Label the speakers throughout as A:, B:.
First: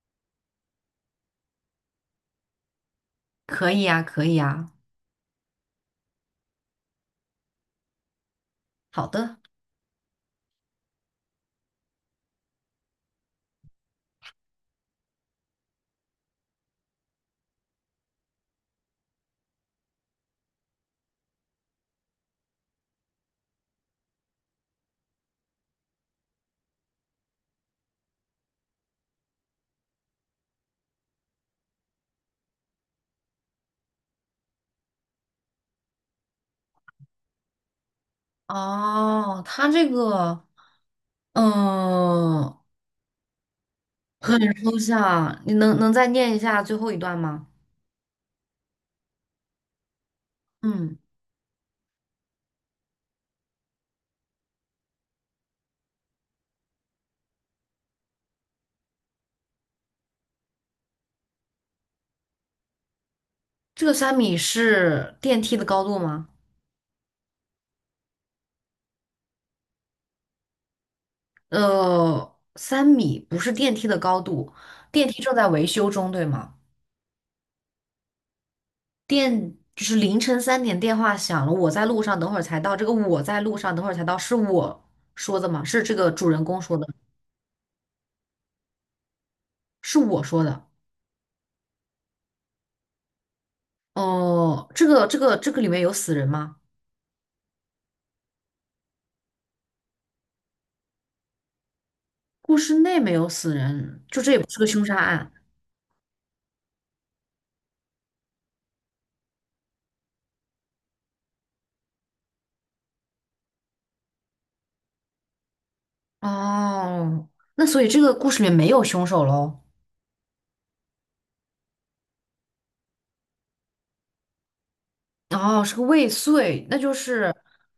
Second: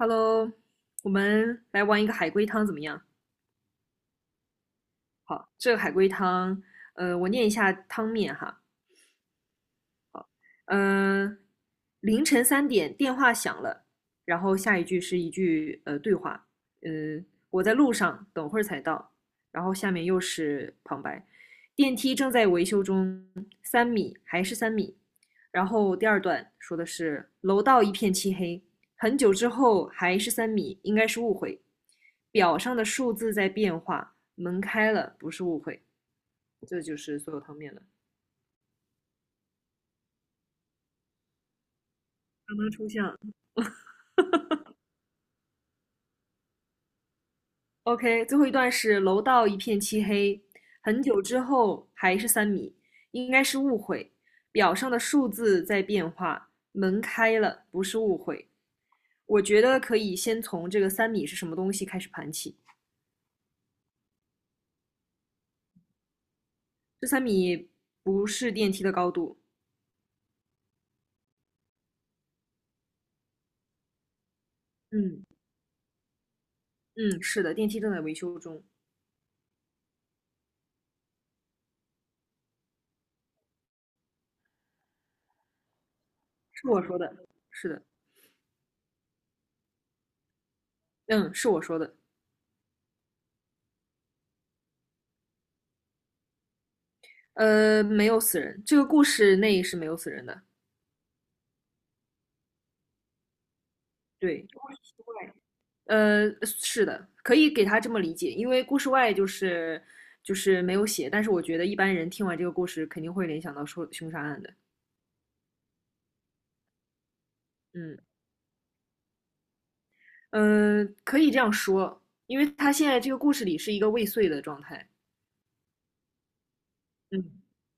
A: Hello，我们来玩一个海龟汤怎么样？
B: 可以呀，可以呀。
A: 好，这个海龟汤，我念一下汤面哈。
B: 好的。
A: 嗯，凌晨三点电话响了，然后下一句是一句对话，嗯，我在路上，等会儿才到。然后下面又是旁白，电梯正在维修中，三米还是三米。然后第二段说的是楼道一片漆黑，很久之后还是三米，应该是误会。表上的数字在变化，门开了不是误会，这就是所有汤面了。
B: 哦，它这个，
A: 刚
B: 嗯，
A: 刚抽象。
B: 很抽象。你能再念一下最后一段吗？
A: OK,最后一段是楼道一片漆黑，
B: 嗯，
A: 很久之后还是三米，应该是误会。表上的数字在变化，门开了，不是误会。我觉得可以先从这个三米是什么东西开始盘起。
B: 这个三米是电梯的高度吗？
A: 这三米不是电梯的高度。
B: 三米不是电梯的高度，电梯
A: 嗯
B: 正在维修中，对吗？
A: 嗯，是的，电梯正在维修中，
B: 电就是凌晨三点电话响了，我在路上，等会儿才到。这个我在路上，等会儿才到，是我说的吗？是这个主人公
A: 是
B: 说
A: 我
B: 的，
A: 说的，是的，
B: 是我说的。
A: 嗯，是我说的。
B: 哦，这个里面有死人吗？
A: 没有死人，这个故事内是没有死人的。
B: 故事内没有死人，就这也
A: 对，
B: 不是个凶杀案。
A: 是的，可以给他这么理解，因为故事外就是没有写，但是我觉得一般人听完这个故事肯定会联想到说凶杀案的。
B: 哦，那所以
A: 嗯
B: 这个故事里面没有凶手喽？
A: 嗯、可以这样说，因为他现在这个故事里是一个未遂的状态。
B: 哦，是个未遂，那就
A: 嗯，
B: 是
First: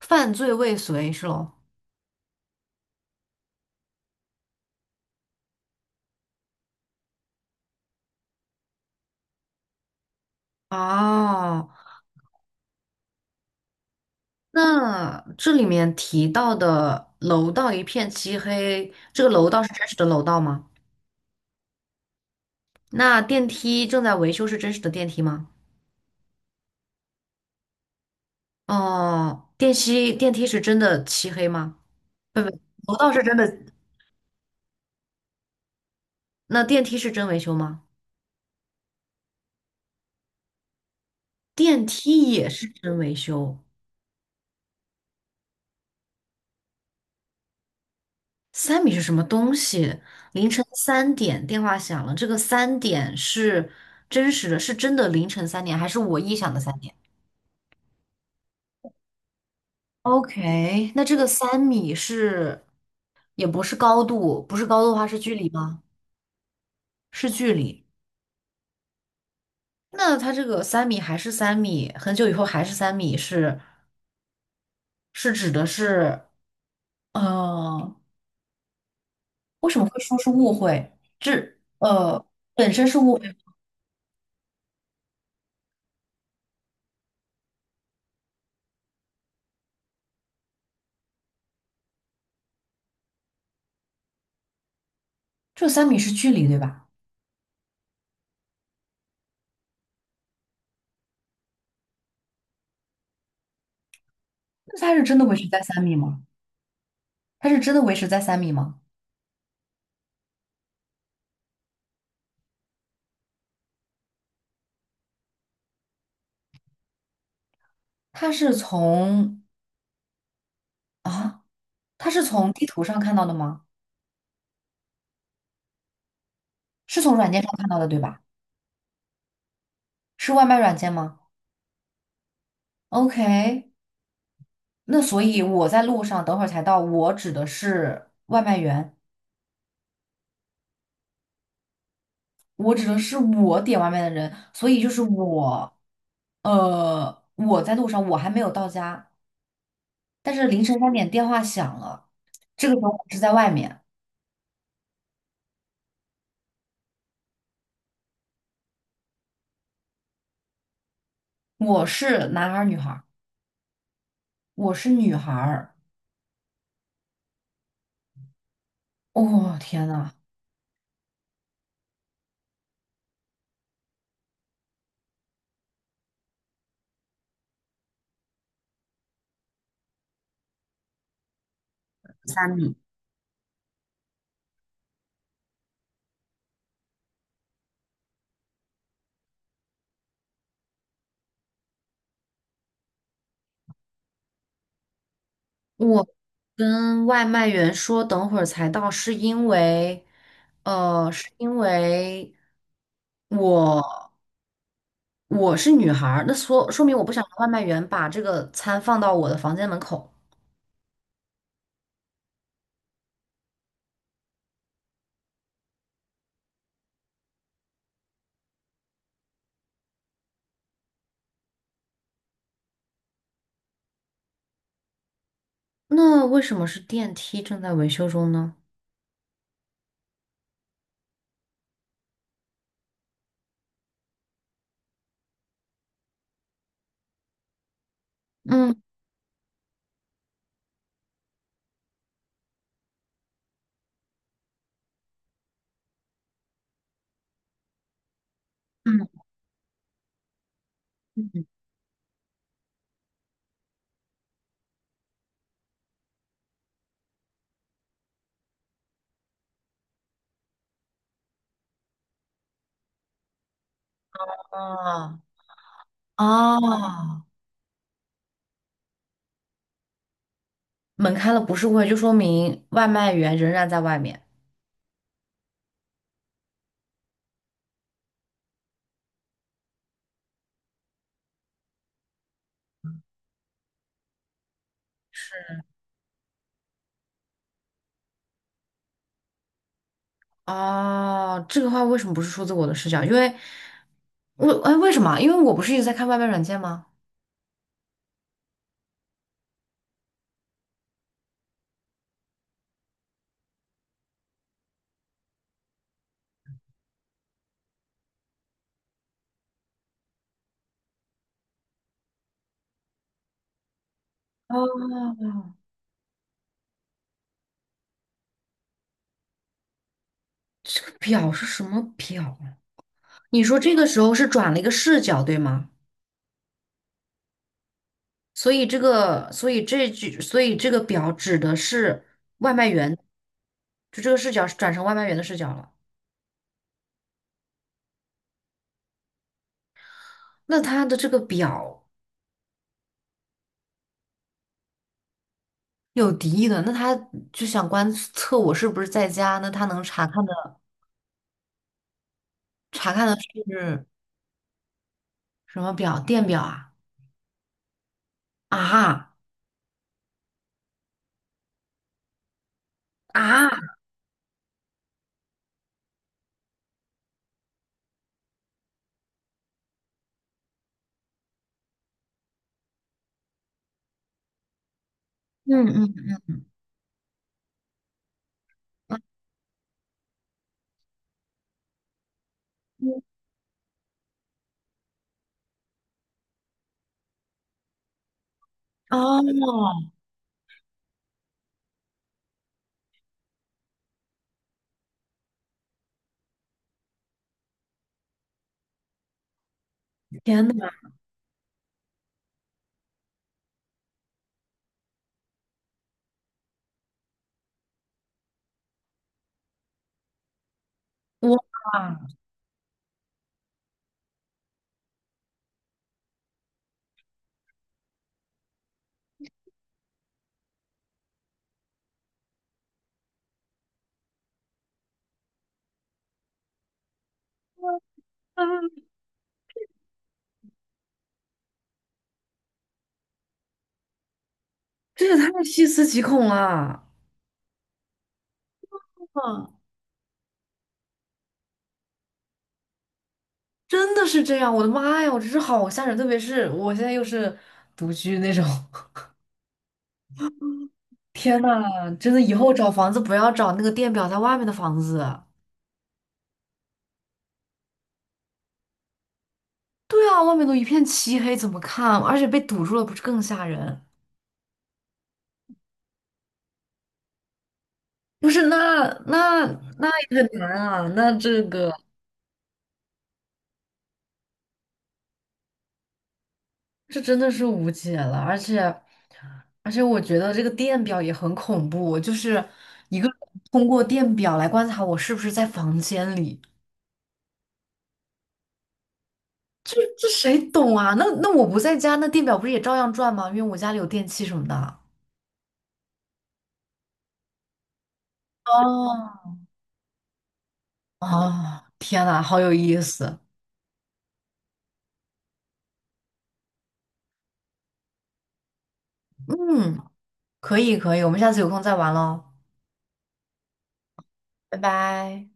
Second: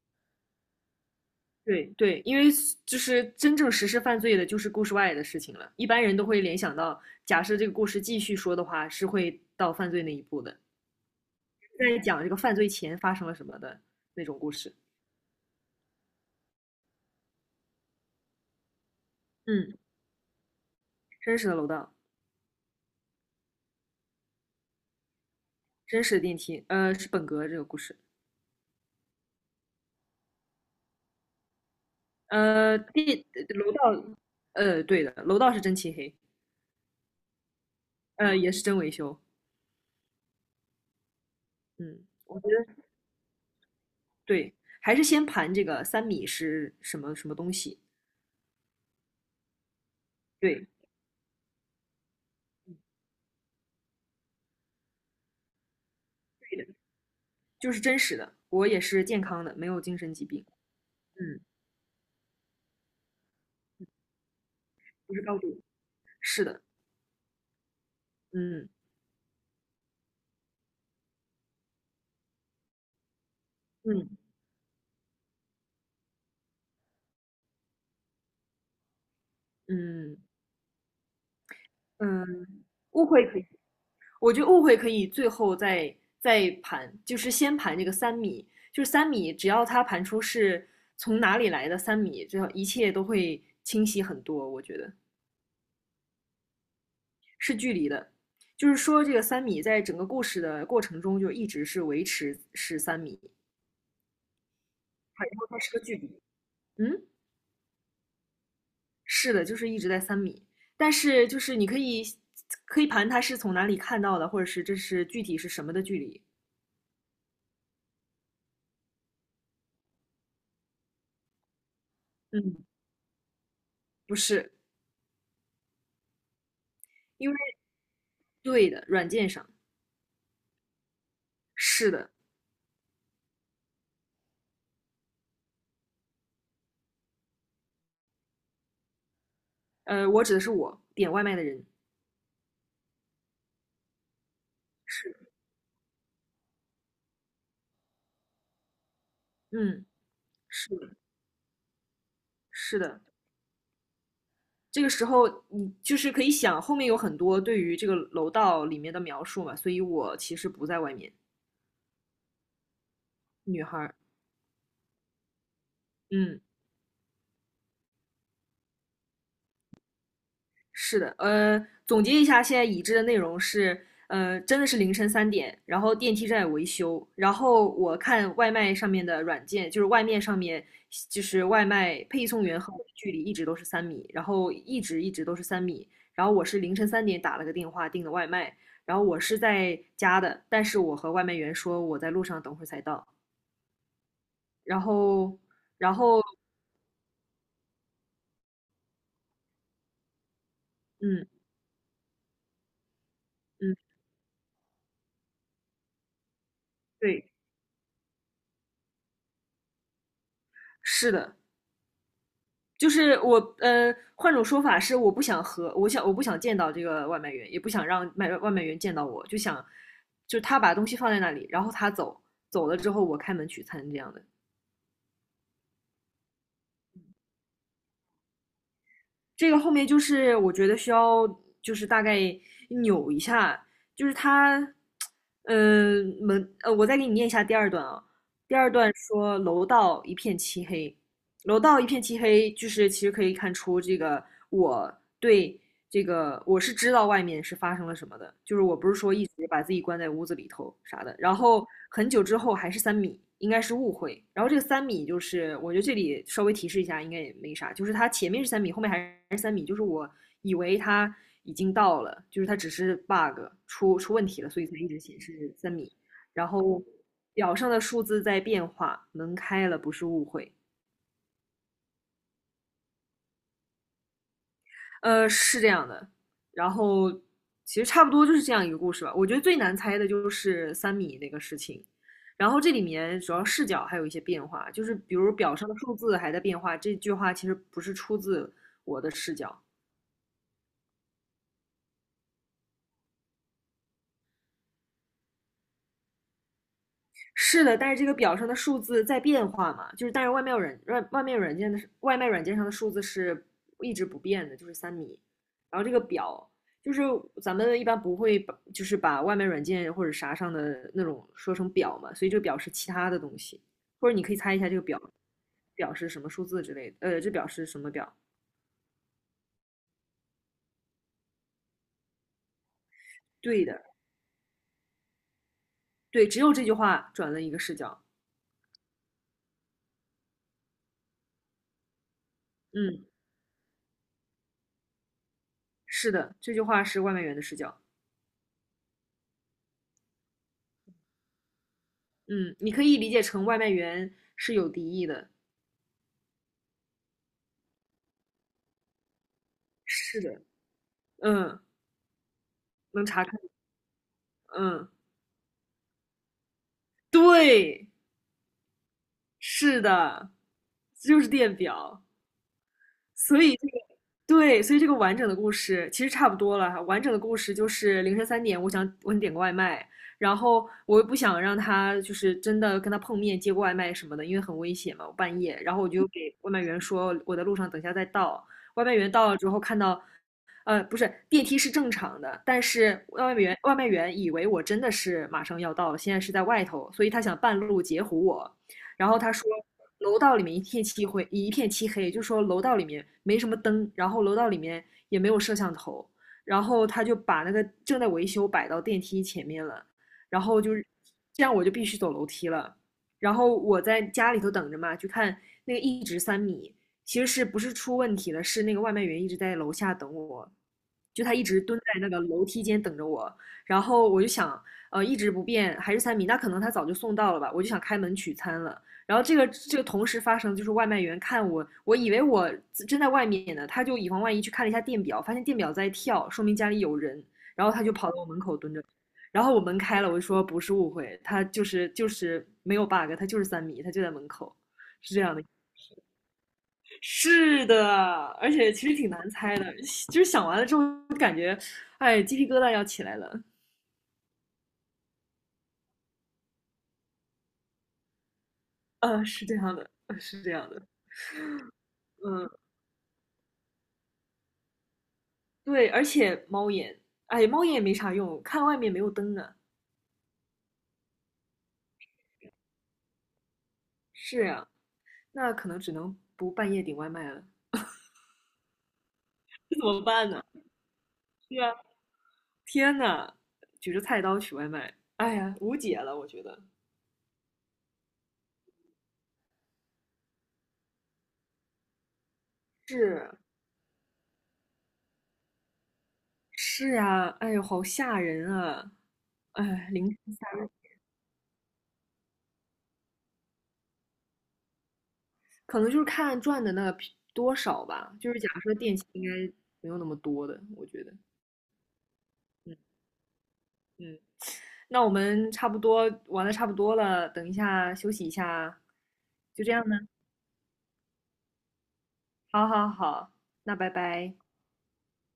B: 犯罪未遂是喽？
A: 对对，因为就是真正实施犯罪的就是故事外的事情了，一般人都会联想到，假设这个故事继续说的话，是会到犯罪那一步的，
B: 哦，
A: 在讲这个犯罪前发生了什么的那种故事。
B: 那这里面提到的楼道一片漆黑，这个楼道是
A: 嗯，
B: 真实的楼道吗？
A: 真实的楼道。
B: 那电梯正在维修是真实的电梯吗？
A: 真实的电梯，是本格这个故事，
B: 哦，电梯电梯是真的漆黑吗？不不，
A: 呃，
B: 楼道是
A: 地
B: 真的，
A: 楼道，对的，楼道是真漆黑，
B: 那电梯是真维修吗？
A: 也是真维修。
B: 电
A: 嗯，
B: 梯
A: 我
B: 也
A: 觉
B: 是
A: 得
B: 真维修。
A: 对，还是先盘这个三米是什么什么东西。
B: 三米是什么东西？凌晨
A: 对，
B: 三点电话响了，这个三点是真实的，是真的凌晨三点，还是我臆想的
A: 对的，
B: 三点
A: 就是真实的，我也是健康的，没有精神疾病。
B: ？OK,那这个
A: 嗯，
B: 三米是，也不是高度，不是高度的话
A: 不
B: 是
A: 是
B: 距
A: 高
B: 离
A: 度，
B: 吗？
A: 是的，
B: 是距离。
A: 嗯
B: 那它这个三米还是三米，很久以后还是三米是，
A: 嗯
B: 是指的是，呃，为什么会
A: 嗯
B: 说是误会？这呃
A: 嗯，
B: 本身是
A: 误
B: 误
A: 会
B: 会，
A: 可以，我觉得误会可以最后再盘，就是先盘这个三米，就是三米，只要它盘出是从哪里来的三米，这一切都会清晰很多。我觉得
B: 这三米是距离对吧？
A: 的，就是说这个三米在整个故事的过程中就一直是维持是三米，
B: 那它是真的
A: 然
B: 维
A: 后
B: 持
A: 它
B: 在
A: 是
B: 三
A: 个距
B: 米
A: 离。
B: 吗？
A: 嗯，
B: 他是真的维持在三米吗？
A: 是的，就是一直在三米，但是就是你可以盘它是从哪里看到的，或者是这是具体是什么的距离。
B: 他是从啊，他是从
A: 嗯，
B: 地图上看到的吗？
A: 不是，
B: 是从软
A: 因为
B: 件上看到的，对吧？
A: 对的，软件上。
B: 是外卖软件吗
A: 是的，
B: ？OK,那所以我在路上等会儿才到，我指的是外卖员，
A: 我指的是我点外卖的人。
B: 我指的是我点外卖的人，所以就是
A: 是，
B: 我，我在路上，我还没有到家，
A: 嗯，
B: 但是凌
A: 是
B: 晨三
A: 的，
B: 点电话响了，这个
A: 是
B: 时候
A: 的。
B: 我是在外面，
A: 这个时候，你就是可以想后面有很多对于这个楼道里面的描述嘛，所以我其实不在外面。
B: 我是男孩儿女孩儿？
A: 女孩儿，
B: 我是女孩儿。
A: 嗯。
B: 哦，天呐，
A: 是的，总结一下，现在已知的内容是，真的是凌晨三点，然后电梯正在维修，然后我看外卖上面的软件，就是外面上面，就是外卖配送
B: 三
A: 员和
B: 米。
A: 我的距离一直都是三米，然后一直一直都是三米，然后我是凌晨三点打了个电话订的外卖，然后我是在家的，但是我和外卖员说我在路上，等会儿才到，然后，然
B: 我
A: 后，
B: 跟外卖员说等会儿才到，是因为，
A: 嗯
B: 是因为
A: 嗯，
B: 我我是女孩儿，那说明我不想
A: 对，
B: 让外卖员把这个餐放到我的房间门口。
A: 是的。就是我换种说法是，我不想见到这个外卖员，也不想让卖外卖员见到我，就想就他把东西放在那里，然后他走了之后，我开门取餐这样的。
B: 那为什么是电梯正在维修中呢？
A: 这个后面就是我觉得需要就是大概扭一下，就是他嗯、呃门呃，我再给你念一下第二段啊。第二
B: 嗯。
A: 段说楼道一片漆黑，楼道一片漆黑，就是其实可以看出这个我对这个我是知道外面是发生了什么的，就是我不是
B: 嗯
A: 说一直把自己关在屋子里头啥的。然
B: 嗯。
A: 后很久之后还是三米，应该是误会。然后这个三米就是，我觉得这里稍微提示一下，应该也没啥，就是它前面是三米，后面还是三米，就是我以为它已经到了，就是它只是 bug 出问题了，所以才一直
B: 啊
A: 显示三米。然后
B: 啊，
A: 表上的数字在变化，门开了不是误会。
B: 门开了不是会，就说明外卖员仍然在外面。
A: 是这样的。然后其实差不多就是这样一个故事吧。我觉得最难猜的就是三米那个事情。然后这里面主要视角还有一些变化，就是比如表上的数字还在变化。这句话其实不是出自我的视角，
B: 哦，这个话为什么不是出自我的视角？因为为什么？因为我不是一直在看外卖软件吗？
A: 是的，但是这个表上的数字在变化嘛，就是但是外卖软外外卖软件的外卖软件上的数字是一直不变的，就是三米。然后这个表就是咱们一般不会把就是把外卖软件或者啥上的那种说成表嘛，所以这个表是其他的东西，或者你可以猜一下这个
B: 哦，
A: 表表示什么数字之类的，这表示什么表？
B: 这个表是什么表啊？你说
A: 对
B: 这
A: 的，
B: 个时候是转了一个视角，对吗？
A: 对，只有这句话转了一个视角。
B: 所以这个，所以这句，所以这个表指的是外卖员，
A: 嗯，
B: 就这个视角是转成外卖员的视角了。
A: 是的，这句话是外卖员的视角。
B: 那他的这个表
A: 嗯，你可以理解成外卖员是有敌意的。
B: 有敌意的，那他就想观测我是不是在家，那他能查
A: 是
B: 看
A: 的，
B: 的
A: 嗯，
B: 查
A: 能
B: 看的
A: 查看，
B: 是
A: 嗯，
B: 什么表？电表啊？
A: 对，
B: 啊。
A: 是的，就是电表。所
B: 啊！
A: 以这个对，所以这个完整的故事其实差不多了哈，完整的故事就是凌晨三点，我想点个外卖，然后我又不想让他就是真的跟他碰面接个外卖什么的，因为很危险嘛，我半夜。
B: 嗯。
A: 然后我就
B: 嗯
A: 给外卖员说我在路上，等一下再到。外卖员到了之后看到，不是，电梯是正常的，但
B: 嗯。
A: 是外卖员以为我真的是马上要到了，现在是在外头，所以他想半路截胡我。然后他说
B: 哦，
A: 楼道里面一片漆黑，就说楼道里面没什么灯，然后楼道里面也没有摄像头，然后他就把那个正在维修摆到电梯前面了，然
B: 天
A: 后
B: 哪，
A: 就是这样我就必须走楼梯了，然后我在家里头等着嘛，就看那个一直三米。其实是不是出问题了？是那个外卖员一直在楼下等我，就他
B: 哇，
A: 一直蹲在那个楼梯间等着我。然后我就想，一直不变还是三米，那可能他早就送到了吧？我就想开门取餐了。然后这个同时发生，就是外卖员看我，我以为我正在外面呢，他就以防万一去看了一下电表，发现电表在跳，说明家里有人，然后他就跑到我门口
B: 嗯，
A: 蹲着，然后我门开了，我就说不是误会，他就是没有 bug,他就是三米，他就在门口，
B: 这
A: 是
B: 也
A: 这样的，
B: 太细思极恐了。
A: 是的，而且其实挺难
B: 啊，
A: 猜的，就是想完了之后感觉，哎，鸡皮疙瘩要起来了，
B: 真的是这样，我的妈呀，我真是好吓人，特别是我现在又是独居那种，
A: 是这样的，是这样的是这样的。
B: 天呐，真的以
A: 嗯，
B: 后找房子不要找那个电表在外面的房子。
A: 对，而且猫眼，哎，猫眼也没啥用，看外面没有灯啊。
B: 对啊，外面都一片漆黑，怎么看？而且被堵住了，不是更吓人？
A: 是呀，那可能只能不半夜点外卖了。
B: 不是，那
A: 这怎
B: 那
A: 么
B: 也很
A: 办呢？
B: 难啊，那这
A: 对
B: 个。
A: 啊，天呐，举着菜刀取外卖，哎呀，无解了，我觉得。
B: 这真的是无解了，而且，而且我觉得这个电表也很恐怖，就是一个人
A: 是
B: 通过电表来观察我是不是在房间里，
A: 是呀，哎呦，好吓人啊！
B: 这
A: 哎，
B: 这
A: 零食
B: 谁
A: 吓人
B: 懂啊？那那我不在家，那电表不是也照样转吗？因为我家里有电器什么的。
A: 可能就是看赚的那个比多少吧。就是假设电器应
B: 哦，
A: 该没有那么多的，我觉得。
B: 哦，天呐，好有
A: 嗯
B: 意思，
A: 嗯，那我们差不多玩的差不多了，等一下休息一下啊，就这
B: 嗯，
A: 样呢。
B: 可以可以，我们下次有空再玩喽，
A: 好好好，那拜拜。
B: 拜拜。